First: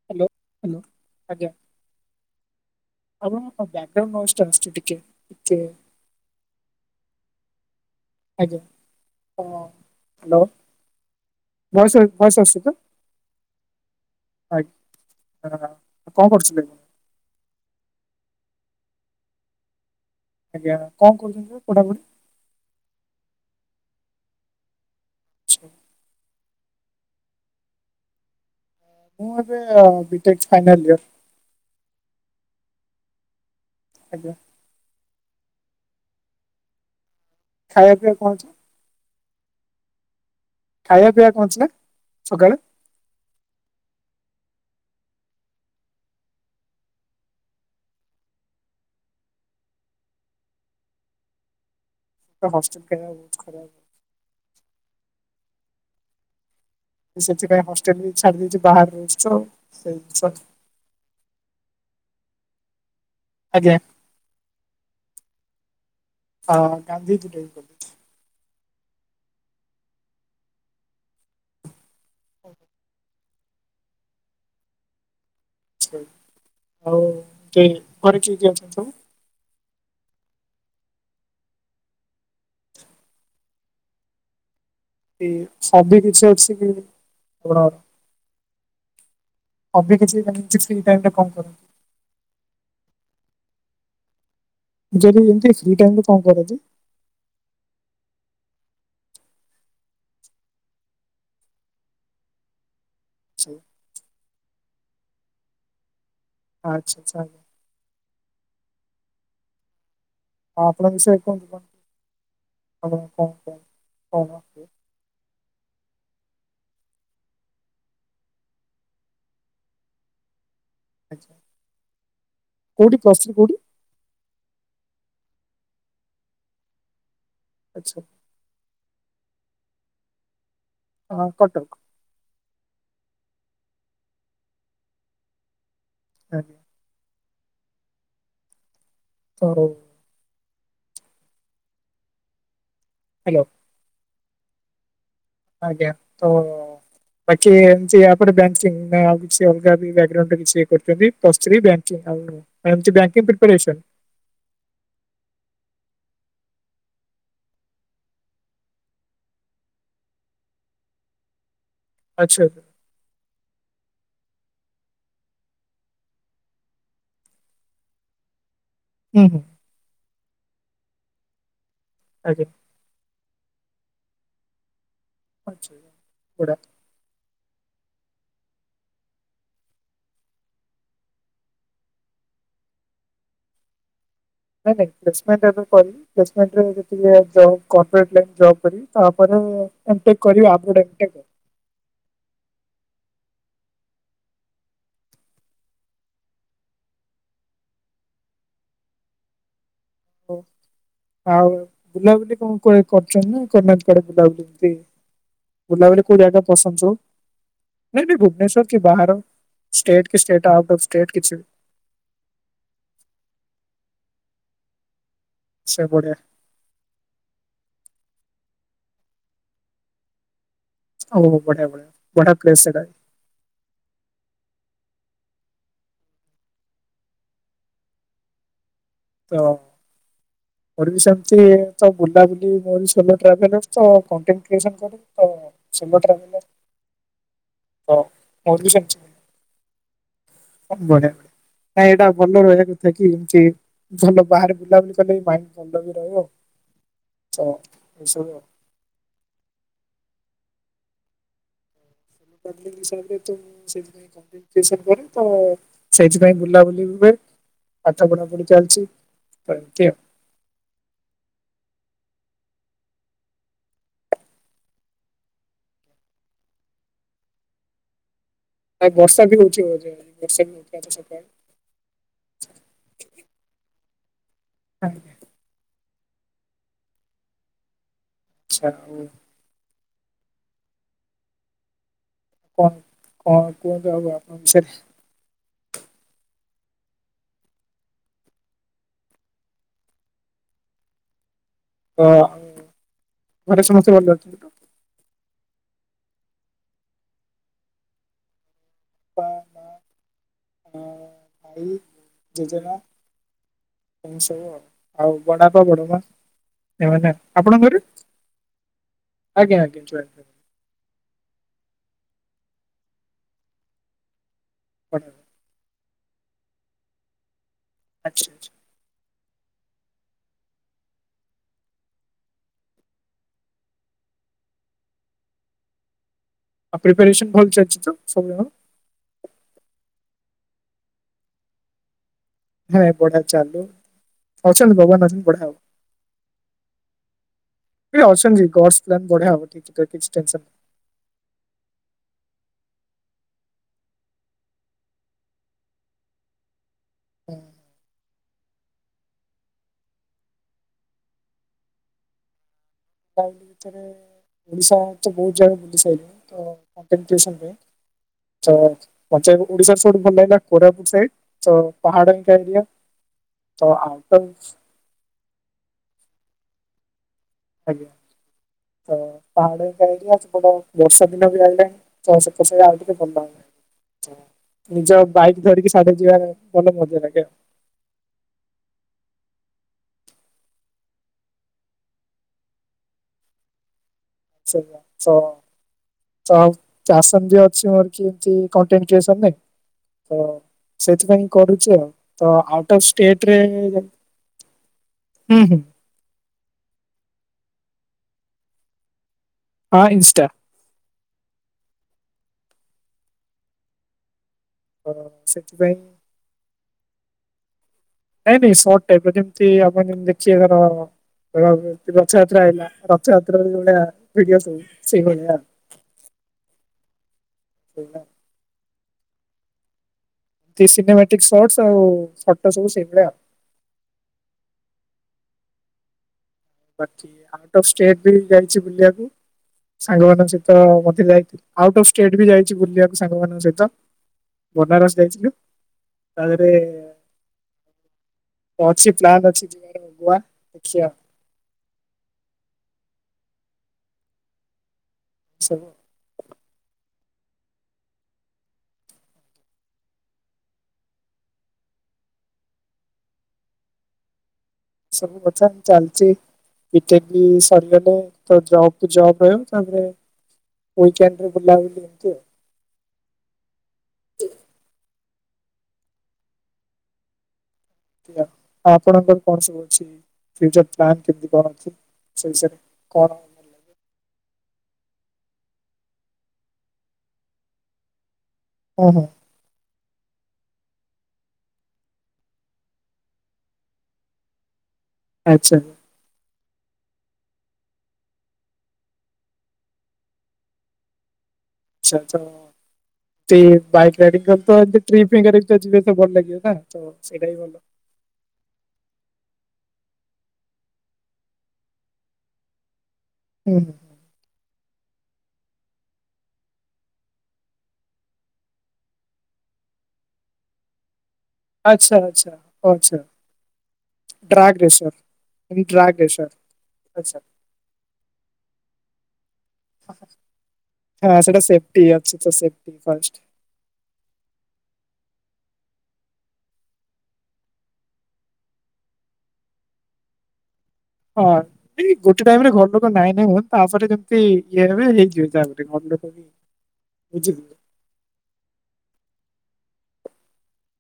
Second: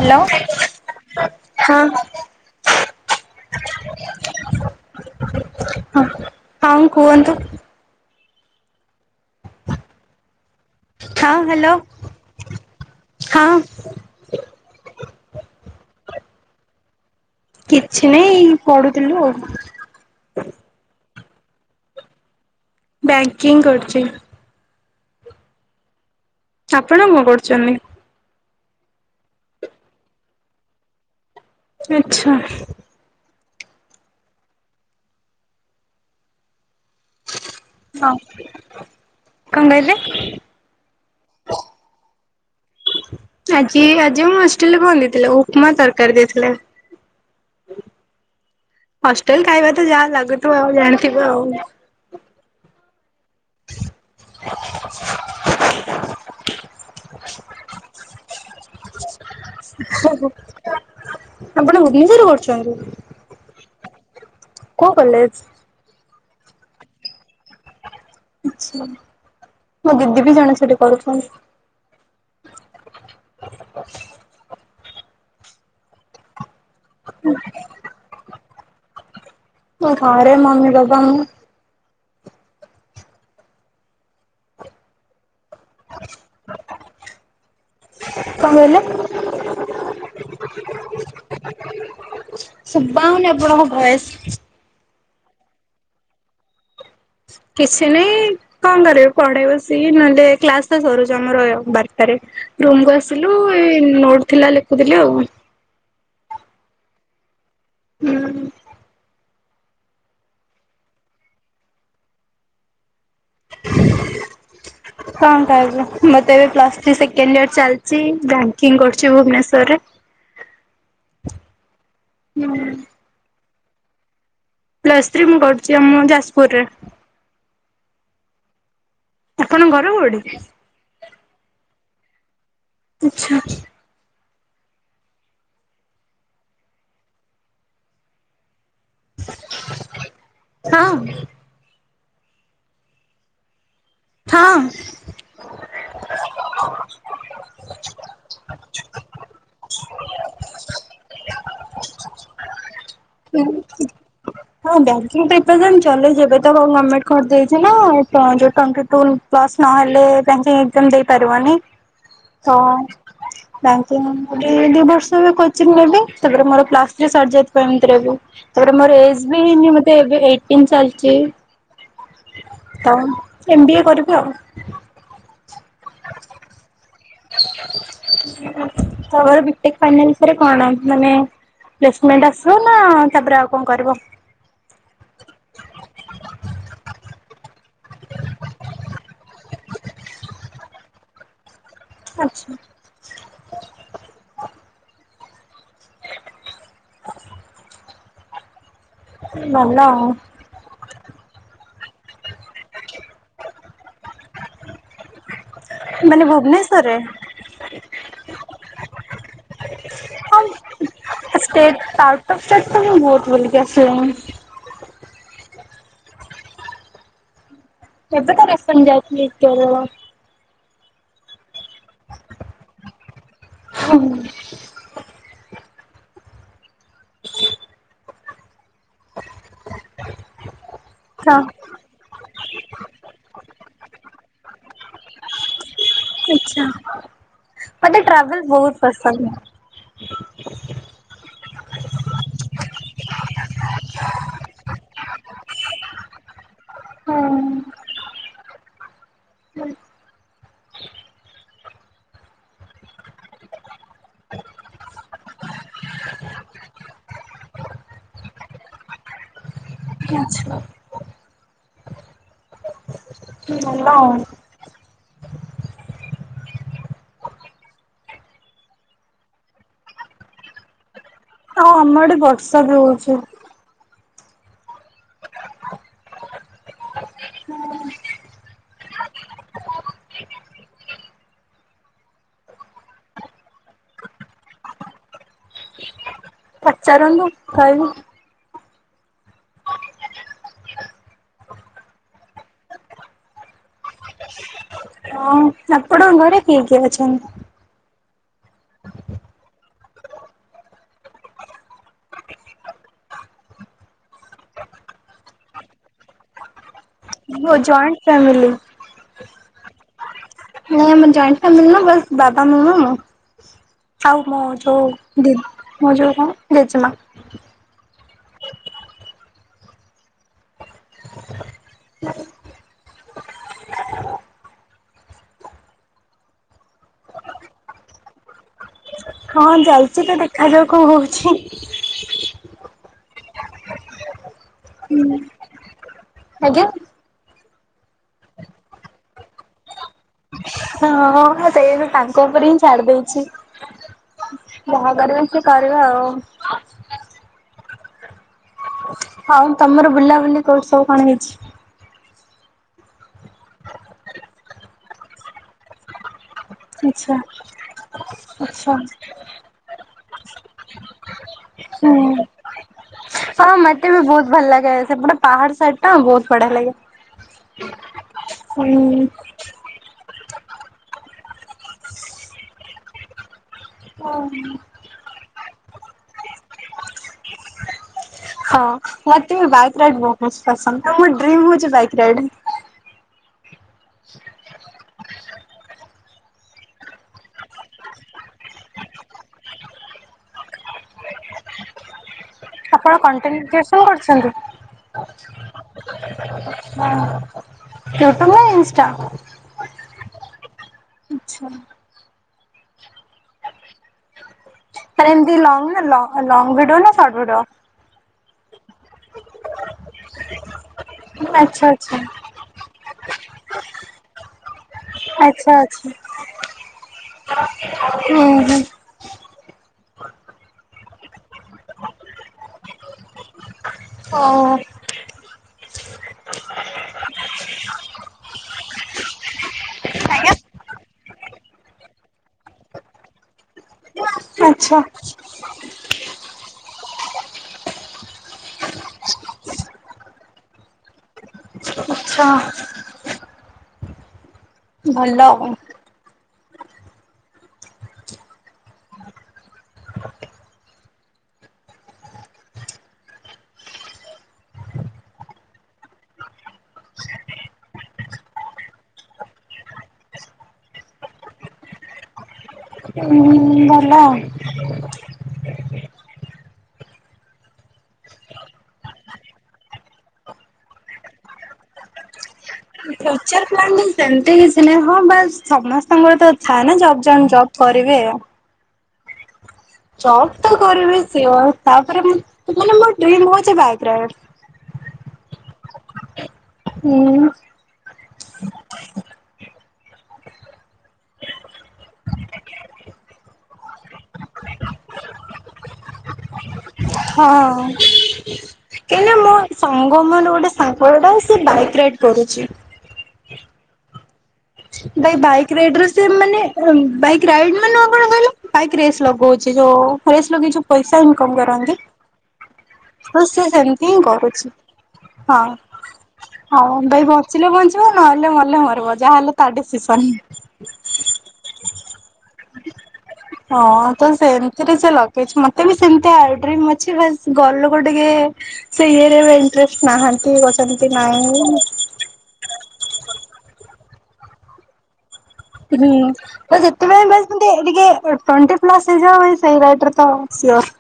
Hello. Hello hello ଆଜ୍ଞା [unintelligible] ହଁ ହଉ କୁହନ୍ତୁ? ଆଜ୍ଞା ହଁ ହାଲୋ। ହଁ ହ୍ୟାଲୋ ବୟସ ଭୟସ ଆସୁଚି ତ। ହଁ ଆଜ୍ଞା କଣ କରୁଥିଲେ? କିଛି ନାଇଁ ଏଇ ପଢୁଥିଲୁ ଆଉ। ଆଜ୍ଞା କଣ କରୁଚନ୍ତି ପଢାପୁଢି? ବ୍ୟାକିଂ କରୁଚି। ଛ ଆପଣ କଣ କରୁଚନ୍ତି? ମୁଁ ଏବେ ବିଟେକ୍ ଫାଇନାଲ୍ ଇୟର୍। ଆଚ୍ଛା। ଆଜ୍ଞା। ଖାଇବା ପିଇବା ହଁ କଣ ଅଛି କଣ କହିଁଲେ? ଖାଇବା ପିଇବା କନ ଥିଲା ସକାଳେ? ଆଜି ଆଜି ମୁଁ ହଷ୍ଟେଲରେ ବନିଥିଲା ଉପମା ତରକାରୀ ଦେଇଥିଲେ। ହଷ୍ଟେଲ୍ ଖାଇବା ତ ଯାହା ଲାଗୁଥିବ ଆଉ ଜାଣିଥିବ ଆଉ। ତ ହଷ୍ଟେଲ ଖାଇବା ବହୁତ୍ ଖରାପ୍। [inaudible] ସେଥିପାଇଁ ହଷ୍ଟେଲ ବି ଛାଡି ଦେଇଚି ବାହାରେ ରୁହୁଚି। ଆପଣ ଭୁବନେଶ୍ୱରରେ କରୁଚନ୍ତି। ଆଜ୍ଞା। କୋଉ କଲେଜ? ହଁ ଗାନ୍ଧୀ ପୁରରେ କରୁଚି। ଆଚ୍ଛା ମୋ ଦିଦି ବି ଜଣେ ସେଟି ପଢୁଚନ୍ତି। ଓ ଆଉ କି ଘରେ କିଏ କିଏ ଅଛନ୍ତି ସବୁ? ମୁଁମରେ ମମି ବାବା ମୁଁ। [unintelligible] କିଛି ଅଛି କି ବଡ। କଣ କହିଲେ? ହବି କିଛି [unintelligible] ଟାଇମି ଟା କଣ କରନ୍ତୁ। ଶୁଭା ହୁନି ଆପଣଙ୍କ ଭଏସ୍। ଯଦି ଏମିତି ଫି ଟାଇମରେ କଣ କରନ୍ତି? କିଛି ନାହିଁ। କଣ କରିବି ପଢେ ବସିକି ନହେଲେ କ୍ଲାସ ଟା ସରୁଛ ଆମର ବାରଟାରେ ରୁମ କୁ ଆସିଲୁ [inaudible] ଏଇ ନୋଟ ଥିଲା ଲେଖୁଥିଲି ଆଉ। ଆଚ୍ଛା। ହୁଁ। ହଁ ଆପଣଙ୍କ ବିଷୟ [unintelligible] କଣ କହିବୁ ମତେ ଏବେ ପ୍ଲସ୍ ଥ୍ରୀ ସେକେଣ୍ଡ ଇୟର ଚାଲିଛି ବ୍ୟାଙ୍କିଙ୍ଗ କରୁଛି ଭୁବନେଶ୍ରରେ। କୋଉଠି ପ୍ଲସ ଥ୍ରି କୋଉଠି? ପ୍ଲସ୍ ଥ୍ରୀ ମୁଁ କରୁଛି ଆମ ଯାଜପୁରରେ। ଆଚ୍ଛା। ଆପଣ ଘର କୋଉଠି? ହଁ କଟକ। ଆଚ୍ଛା। ହୁଁ। ଜା ହୋଊ। ହଁ। ହ୍ୟାଲୋ। ହଁ। ଆଜ୍ଞା ତ ବାକି ଏମତିଆ ଆପଣ ବ୍ୟାଙ୍କିଙ୍ଗ ନା ଆଉ କିଛି ଅଲଗା [unintelligible] କିଛି କରୁଛନ୍ତି? ପ୍ଲସ ଥ୍ରୀ ବ୍ୟାଙ୍କି ଆଉ ବ୍ୟାଙ୍କିଂ ପ୍ରିପରେସନ୍? ହଁ ବ୍ୟାଙ୍କିଙ୍ଗ ପ୍ରିପରେସନ୍ ଚଲଉଛି ଏବେ [unintelligible] ପ୍ଲସ୍ ନହେଲେ ବ୍ୟାଙ୍କିଙ୍ଗ ଏକଜାମ ଦେଇପାରିବନି ଆଚ୍ଛା ତ ଆଚ୍ଛା। [inaudible] ବ୍ୟାଙ୍କିଙ୍ଗ ଦି ବର୍ଷ ଏବେ କୋଚିଂ ନେବା ତାପରେ ମୋର ପ୍ଲସ୍ ଥ୍ରି ସରିଯାଇଥିବ ଏମିତିରେ ବି। ତାପରେ ମୋର ଏଜ୍ ହୁଁ ହୁଁ ବି ହେଇନି ମତେ ଏବେ ଏଇଟିନ୍ ଚାଲିଚି। ଆଜ୍ଞା। ତ ଏମ ବି ଏ କରିବି ଆଉ। [unintelligible] ତାପରେ ବିଟେକ୍ ଫାଇନାଲ୍ ବିଷୟରେ କଣ ମାନେ ପ୍ଲେସମେଣ୍ଟ ଆସିବ ନା ତାପରେ ଆଉ କଣ କରିବ? ନାଇଁ ନାଇଁ ପ୍ଲେସମେଣ୍ଟ ଏବେ କରିନି ପ୍ଲେସମେଣ୍ତ ରେ ଯେଦି ଇଏ ଜବ୍ ଗମେଣ୍ତେ ଲାଇନ ଜବ୍ କରିବି। ତାପରେ ଏମ୍ ଟିକ୍ କରିବା [unintelligible] ଆଚ୍ଛା। [inaudible] ଭଲ। ହଁ। ଆଉ ବୁଲାବୁଲି କଣ କୁଆଡ଼େ କରିଚନ୍ତିନା କରିନାହାନ୍ତି କୁଆଡ଼େ ବୁଲାବୁଲି ଏମତି? ବୁଲାବୁଲି କୋଉ ମାନେ ଜାଗା ପସନ୍ଦ ଭୁବନେଶ୍ୱରରେ ସବୁ? ମେବି ଭୁବନେଶ୍ଵର କି ବାହାର ଷ୍ଟେଟ କିଷ୍ଟେଟ ଆଉଟଫ୍ଷ୍ଟେଟ କିଛି? [unintelligible] ତସେତ ମୁଁ ବହୁତ୍ ବୁଲିକି ଆସିଲାଣି। ଆଚ୍ଛା ବଢ଼ିଆ। ଏବେ ତ ରିସେଣ୍ତେ୍ ଯାଇଥିଲି କେରେଳ। ଓହୋ ବଢ଼ଆ ବଢଆ ବଢ଼ିଆ ପ୍ଲେସ୍ ସେଇଟା। ହୁଁ। ତ ମର୍ ବି ହଁ ସେମିତି ତ ବୁଲାବୁଲି ମୋର ସୋଲୋ ଟ୍ରାଭେଲ ତ କଣ୍ଟେଣ୍ଟ କ୍ରିଏସନ କରେ ତ। ଆଚ୍ଛା। ହଁ ମତେ ଟ୍ରାଭେଲ ମୋରବି ବହୁତ ପସନ୍ଦ। ସେମିତି। ନାଇଁ ଏଇଟା ଭଲ ରହିବା କଥା କି ଏମତି ଭଲ ବାହାରେ ବୁଲାବୁଲି କଲେ ବି ମାଇଣ୍ଡ ଭଲ ବି ରହିବ ତ ହଁ ଏସବୁ ଆଉ। [unintelligible] ହିସାବରେ ତ ସେ [unintelligible] ସେଇଥିପାଇଁ ବୁଲାବୁଲି ହୁଏ। ପାଠ ପଢା ପଢି ଚାଲିଚି ଏମିତି ଆଉ। [inaudible] ହୁଁ ଭଲ ଆଉ। ନାଇ ବର୍ଷା ବି ହଉଛି ବୋଧେ ବର୍ଷା ବି ହୋଉଥିଲା ତ ସକାଳୁ। ହଁ ଆମଆଢେ ବର୍ଷା ବି ହଉଛି। ଆଜ୍ଞା। ଆଚ୍ଛା ହଉ। କଣ କଣ କୁହନ୍ତ ଆଉ ଆପଣଙ୍କ ବିଷୟରେ? ପଚାରନ୍ତୁ କହିବି? ତ ଘରେ ସମସ୍ତେ ଭଲ ଅଛନ୍ତି ତ? ହଁ, ଆପଣଙ୍କ ଘରେ କିଏ କିଏ ଅଛନ୍ତି? ବାପା, ମାଆ, ଭାଇ, ଜେଜେମା। ଏମିତି ସବୁ ଆଉ ଆଉ ବଡ଼ ବାପା, ବଡ଼ ମା। ଏଇ ମାନେ ମୋ ଆପଣଙ୍କ ଘରେ ଜଏଣ୍ଟ ଫ୍ୟାମିଲି। ଆଜ୍ଞା ଆଜ୍ଞା ଜଏଣ୍ଟେ ଫ୍ୟାମିଲି। ନାଇଁ ଆମର ଜଏଣ୍ଟ ଫାମିଲି ନା ବାସ୍ ବାବା, ମାମା, ମୁଁ ଆଉ ମୋର ଯୋଉ କରିବି ଦିଦି। ମୋର ଯୋଉ କଣ ଜେଜେମା। ଆଚ୍ଛା ଆଚ୍ଛା। ଆଉ ପ୍ରିପାରେସନ୍ ଭଲ ଚାଲିଚି ତ ସବୁର? ହଁ ଚାଲିଚି ତ ଦେଖାଯାଉ କଣ ହଉଚି। ହଁ ପଢା ଚାଲୁ ଅଛନ୍ତି ଭଗବାନ ଅଛନ୍ତି ବଢ଼ିଆ ହବ। ଆଜ୍ଞା। ଅଛନ୍ତି ଗଡସ୍ ପ୍ଲାନ୍ ବଢିଆ ହବ କିଛି କିଛି ଟେନ୍ସନ୍ ନାଇ। ହଁଁ ସେଇ ତାଙ୍କ ଉପରେ ହିଁ ଛାଡି ଦେଇଛି। ଯାହା କରିବେ ସିଏ କରିବେ ଆଉ। ହୁଁ। ହଉ ତମର ବୁଲାବୁଲି କୋଉଠି ସବୁ କଣ ହେଇଛି? ତା ଭିତରେ ଓଡ଼ିଶା ତ ବହୁତ ଜାଗା ବୁଲି ସାଇଲିଣୀ ତ କଣ୍ଟେଣ୍ଡ ଆଚ୍ଛା। କ୍ରିଏସନରେ ଆଚ୍ଛା ତ ଓଡିଶାର ସବୁଠୁ ଭଲ ଲାଗିଲା କୋରାପୁଟ ସାଇଡ୍। ହୁଁ ହଁ ତ ମତେ ବି ଆଉଟ ବହୁତ ଭଲ ଅଫ୍ ଲାଗେ ସେପଟେ ପାହାଡ ସାଇଡ୍ ଟା ବହୁତ ବଢ଼ିଆ ଲାଗେ। ଆଜ୍ଞା। ହୁଁ। ପାହାଡ [inaudible] ବର୍ଷା ଦିନ ବି ଆଇିଲାଣି ଚାଷ ବାସ ଆଉ ଟିକେ ଭଲ ହେବ। ନିଜ ବାଇକ୍ ଧରିକି ସାଢ଼େ ଯିବା ଭଲ ମଜା ଲାଗେ ଆଉ। ହଁ ମତେ ବି ବାଇକ୍ ରାଇଡ ବହୁତ ପସନ୍ଦ। ତ ମୋ ଡ୍ରିମ୍ ହଉଛି ବାଇକ୍ ରାଇଡ। ସେଇଆ ତ। ତ ପ୍ୟାସନ ବି ଅଛି ମୋର କି ଏମତି କଣ୍ଟେଣ୍ଡ କ୍ରିଏସନରେ? ତ ସେଥିପାଇଁ କରୁଛି ଆଉ। ତ ଆଉଟ ଅଫ ଆପଣ ଷ୍ଟେଟ୍ ରେ କଣ୍ଟେଣ୍ଟ କ୍ରିଏସନ କରୁଛନ୍ତି ହୁଁ ହୁଁ। ୟୁଟ୍ୟୁବ ନା ଇନ୍ସଷ୍ଟା? ହଁ ଇନ୍ଷ୍ଟା। ଆଚ୍ଛା ତ ଆରେ ଏମତି ସେଥିପାଇଁ ଲଙ୍ଗ ନା ଲଙ୍ଗ ଭିଡ ନା ସର୍ଟ ଭିଡିଓ? ନାଇଁ ନାଇଁ ସଟ୍ ଟାଇପ୍ ର ଯେମିତି ଆପଣ ଯେ ଦେଖିବେ ଆଚ୍ଛା ଆଚ୍ଛା [unintelligible] ତ୍ରା ଆଇଲା ରଥଯାତ୍ରାଳିଆ ଭିଡିଓ ସୁଟ୍। ଆଚ୍ଛା ଆଚ୍ଛା ସେଇଭଳିଆ ହୁ ହୁଁ। ସିନେମାଟିକ ସର୍ଟସ ଆଉ ଫଟୋ ସବୁ ସେଭଳିଆ ଆଉ। ହଉ ହଉ। ବାକି ଆଉଟ୍ ଅଫ୍ ଷ୍ଟେଟ୍ ବି ଯାଇଛି ବୁଲିବାକୁ। ସାଙ୍ଗମାନଙ୍କ ଆଜ୍ଞା ସହିତ ମତେ ଯାଇଥିଲ ଆଉଟ ଅଫ ଷ୍ଟେଟ ବି ଯାଇଛି ବୁଲିବାକୁ ସାଙ୍ଗମାନଙ୍କ ସହିତ। ଆଚ୍ଛା ବନାରସ ଯାଇଥିଲୁ। ତା ଦେହରେ ଅଛି ପ୍ଲନ୍ ଅଛି ଯିବାର ଗୋଆ ଦେଖିଆ। ଆଚଛା। ଭଲ ଆଉ। ସବୁ ସବୁ କଥା ଚାଲଚି। ବିଟେକ୍ ବି ସରିଗଲେ ତ ଜବକୁ ଜବ ରହିବ ତାପରେ ଉଇକଣ୍ଡ ରେ ବୁଲବୁଲି ଏମିତି ଆଉ। ହୁଁ ଭଲ ଆଉ। ଆଉ ଆପଣଙ୍କର କଣ ସବୁ ଅଛି ଫ୍ୟୁଚର ପ୍ଲନ୍ କେମତି କଣ ଅଛି ସେ ବିଷୟରେ କଣ ପ୍ରଚର ହଁ ପ୍ଲାନ ନାହିଁ? ସେମିତି କିଛି ନାହିଁ ହଁ ବାସ୍ ସମସ୍ତଙ୍କର ତ ଥାଏ ନା ଜବ ଜବ୍ କରିବେ ଆଉ। ହୁଁ ହୁଁ। ଜବ୍ ତ କରିବି ସିୟର୍ ତାପରେ ମୁ ମାନେ ମୋର ଡ୍ରିମ ହଉଛି ବାଇକ୍ ରାଇଡ୍। ଆଚ୍ଛା ଉୁଁ।। ଆଚଛା ତ ବାଇକ ରାଇଡିଙ୍ଗ କଲେ ତ ଟ୍ରିପ ହିଁ କରିକି ଯିବେ ତ ଭଲ ଲାଗିବ ନା। ତ ସେଇଟା ବି ଭଲ। କିନ୍ନା ମୋଟ ସାଙ୍ଗ ମାନେ ମୋର ଗୋଟେ ସାଙ୍ଗ ଟେ ସିଏ ବାଇକ ରାଇଡ କରୁଛି। [inaudible] ଭାଇ ବାଇକ୍ ରାଇଡ ର ସେ ମାନେ ବାଇକ ରାଇଡ ମାନ କଣ କହିଲ ବାଇକ୍ ରେସ୍ ଲଗଉଛି ଯୋଉ ରେସ୍ ଲଗେଇକି ଯୋଉ ପଇସା ଇନକମ୍ କରନ୍ତି ଆଚ୍ଛା ଆଚ୍ଛା। [unintelligible] ହଁ ସେ ସେମିତି ହିଁ କରୁଚି ଡ୍ରାଗ ରେସର ହଁ। ଡ୍ରାଗ ରେସର ହଁ ଭାଇ ଆଚ୍ଛା। ବଞ୍ଚିଲେ ବଞ୍ଚିବ ନହେଲେ ମଲେ ମରିବ ଯାହାହେଲେ ତା ଡିସିସନ୍। ହଁ ସେଟା ସେଫ୍ଟି ଅଛି ତ ସେଫ୍ଟି ଫାଷ୍ଟ। ହଁ ତ ସେମତିରେ ସେ ଲଗେଇଛି ମତେ ବି ସେମତି ଆ ଡ୍ରିମ୍ ଅଛି ବାସ୍ ଘରଲୋକୁ ଟିକେ ସେ ଇଏରେ ଇଣ୍ଟରେଷ୍ଟ ନାହାନ୍ତି ଘ ହଁ ଏଇ ଗୋଟେ ଟାଇମ୍ ରେ ଘର ଲୋକ ନାଇଁ ନାଇଁ ହୁହନ୍ତି ତାପରେ ଯେମିତି ଇଏ ହେବେ ହେଇଯିବ। ହୁଁ ବାସ୍ ଯେତେବେଳେ ବାସ୍ ଟିକେ ଇଏକି। - ଟ୍ୱେଣ୍ଟି ପ୍ଲସ୍ ହେଇଯାଏ ସେଇ ରାଇଟରେ ତ ସିଓର୍।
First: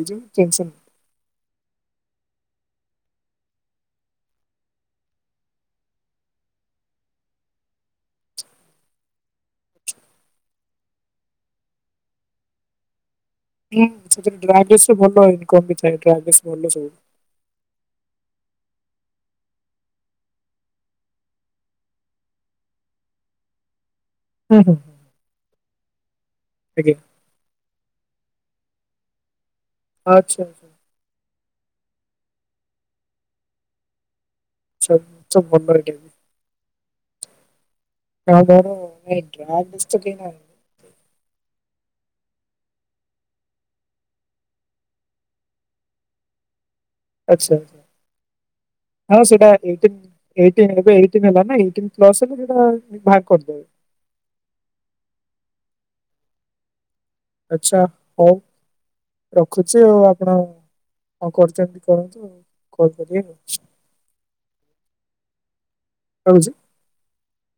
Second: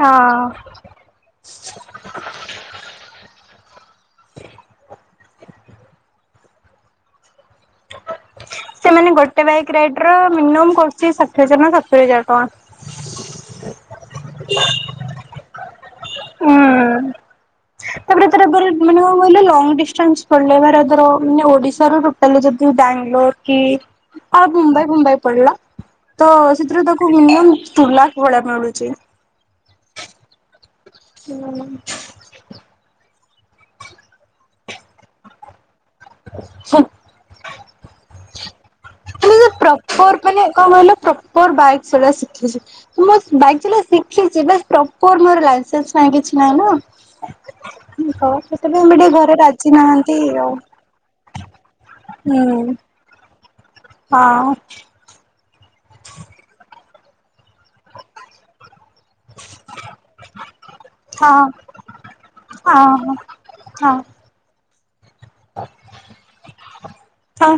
ହଁ ସେ ମାନେ ଗୋଟେ ବାଇକ୍ ରାଇଟିର ମିନିମମ୍ କରୁଚି ଷାଠିଏ ହଜାର ନା ସତୁରି ହଜାର ଟଙ୍କା। ହୁଁ ସେଥିରେ [unintelligible] ଭଲ ଇନକମ୍ ବି ଥାଏ [unintelligible] ଭଲ ସବୁଠୁ। ହୁଁ। ତାପରେ ତାର ଫେରେ ମାନେ କଣ କହିଲ ଲଙ୍ଗ ଡିଷ୍ଟାନ୍ସ ଚଲେଇବାର ଆଇଦର୍ ମାନେ ଓଡିଶାରୁ ତାହେଲେ ଯଦି ବ୍ୟାଙ୍ଗଲୋର କି ଆଉ ହୁଁ ହୁଁ ମୁମ୍ବାଇ ଫୁମ୍ବାଇ ପଡିଲା ତ ସେଥିରେ ଆଜ୍ଞା ତାକୁ ମିନିମମ୍ ଟୁ ଲାଖ ଭଳିଆ ମିଳୁଚି। ଆଚ୍ଛା। ହୁଁ। [unintelligible] [unintelligible] [unintelligible] ତ କେହି ପ୍ରପର୍ ନାହାନ୍ତି ମାନେ କଣ କହିଲ ପ୍ରପର୍ ବାଇକ୍ ଚଲେଇବା ଶିଖିଚି। ମୁଁ ବାସ୍ ବାଇକ୍ ଚଲା ଶିଖିଚି ବାସ୍ ପ୍ରପର୍ ମୋରେ ଲାଇସେନ୍ସ ନାଇଁ କିଛି ନାହିଁ ନାଁ। ଆଚ୍ଛା। ସେଥିପାଇଁବି ଟିକେ ଘରେ ରାଜି ନାହାନ୍ତି। ଆଉ। ଏଇଟିନ୍ ଏବେ ଏଇଟିନ୍ ହେଲାନା ଏଇଟିନ୍ ପ୍ଲସ୍ କୁ ହୁଁ ପୁରା ବାହାର କରିଦେବେ। ହଁ। ଆଚ୍ଛା ହଉ ରଖୁଚି ଆଉ ଆପଣ ହଁ କଣ୍ କରୁଚନ୍ତି କରନ୍ତୁ ଆଉ ହଁ କଲ୍ କରିବି ଆଉ। ହଁ। ରହୁଚି। ହଁ।